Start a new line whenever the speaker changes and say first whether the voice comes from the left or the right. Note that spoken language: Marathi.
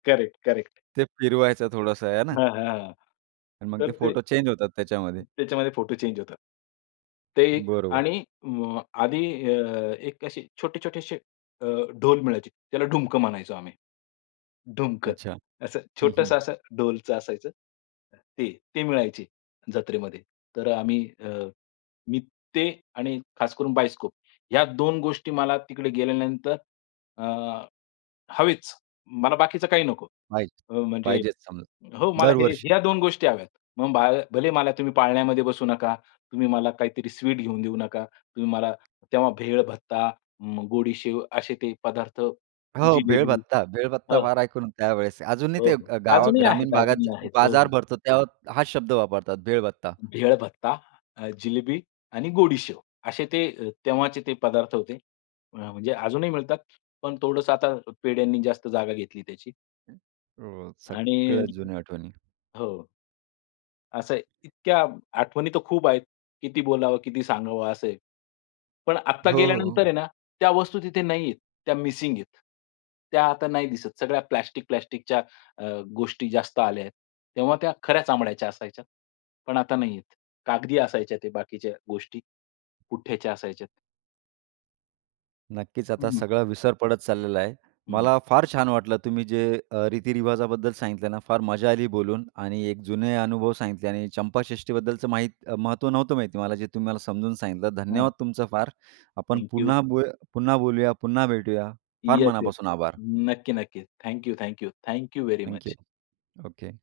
left: Correct, correct.
right: ते फिरवायचं थोडंसं आहे ना?
left: हां, हां.
right: आणि मग ते
left: तर ते
right: फोटो चेंज होतात त्याच्यामध्ये
left: त्याच्यामध्ये फोटो चेंज होतात. ते
right: बरोबर.
left: आणि म आधी अ, एक असे छोटे छोटेसे अ, ढोल मिळायची. त्याला ढुमक म्हणायचो आम्ही. ढुमकं,
right: अच्छा.
left: असं
right: हं, हं.
left: छोटंसं असं ढोलचं असायचं. ते ते मिळायचे जत्रेमध्ये. तर आम्ही अ, मी ते आणि खास करून बायोस्कोप ह्या 2 गोष्टी मला तिकडे गेल्यानंतर अ, हवेचं. मला बाकीचं काही नको.
right: पाहिजे,
left: अ, म्हणजे
right: पाहिजे समजा,
left: हो, मला हे
right: दरवर्षी.
left: ह्या 2 गोष्टी हव्यात. मग बा भले मला तुम्ही पाळण्यामध्ये बसू नका. तुम्ही मला काहीतरी स्वीट घेऊन देऊ नका. तुम्ही मला तेव्हा भेळ, भत्ता, उम्म, गोडी शेव असे ते पदार्थ,
right: हो, भेळ
left: जिलेबी
right: भत्ता, भेळ भत्ता
left: हं.
right: फार ऐकून त्यावेळेस. अजूनही
left: हो,
right: ते
left: हो.
right: अ, गावा
left: अजूनही
right: ग्रामीण
left: आहेत,
right: भागात
left: अजूनही आहेत. हो.
right: बाजार भरतो त्यावर हा शब्द वापरतात भेळ भत्ता.
left: भेळ भत्ता, अ, जिलेबी आणि गोडी शेव असे ते अ, तेव्हाचे ते पदार्थ होते. अ, म्हणजे अजूनही मिळतात, पण थोडंसं आता पेढ्यांनी जास्त जागा घेतली त्याची.
right: हो,
left: आणि
right: सगळ्या जुन्या आठवणी.
left: हो. असं आहे, इतक्या आठवणी तर खूप आहेत. किती बोलावं, किती सांगावं असं आहे. पण आत्ता
right: हो,
left: गेल्यानंतर
right: हो.
left: आहे ना, त्या वस्तू तिथे नाही आहे. त्या मिसिंग आहेत. त्या आता नाही दिसत. सगळ्या प्लास्टिक-प्लास्टिकच्या अ, गोष्टी जास्त आल्यात. तेव्हा त्या खऱ्या चामड्याच्या असायच्या. पण आता नाहीयेत. कागदी असायच्या त्या बाकीच्या गोष्टी, पुठ्याच्या असायच्यात.
right: नक्कीच, आता
left: हं.
right: सगळं विसर पडत चाललेला आहे.
left: हं.
right: मला फार छान वाटलं तुम्ही जे अ, रीति-रिवाजाबद्दल सांगितलं ना, फार मजा आली बोलून आणि एक जुने अनुभव सांगितले आणि चंपाषष्ठीबद्दलचं माहीत महत्त्व नव्हतं माहिती मला, जे तुम्ही मला समजून सांगितलं.
left: हां.
right: धन्यवाद तुमचं फार. आपण
left: थँक यू.
right: पुन्हा बो पुन्हा बोलूया, पुन्हा भेटूया. फार
left: येस, येस.
right: मनापासून आभार.
left: नक्की, नक्की. Thank you, thank you, thank you very
right: thank you.
left: Much.
right: Okay.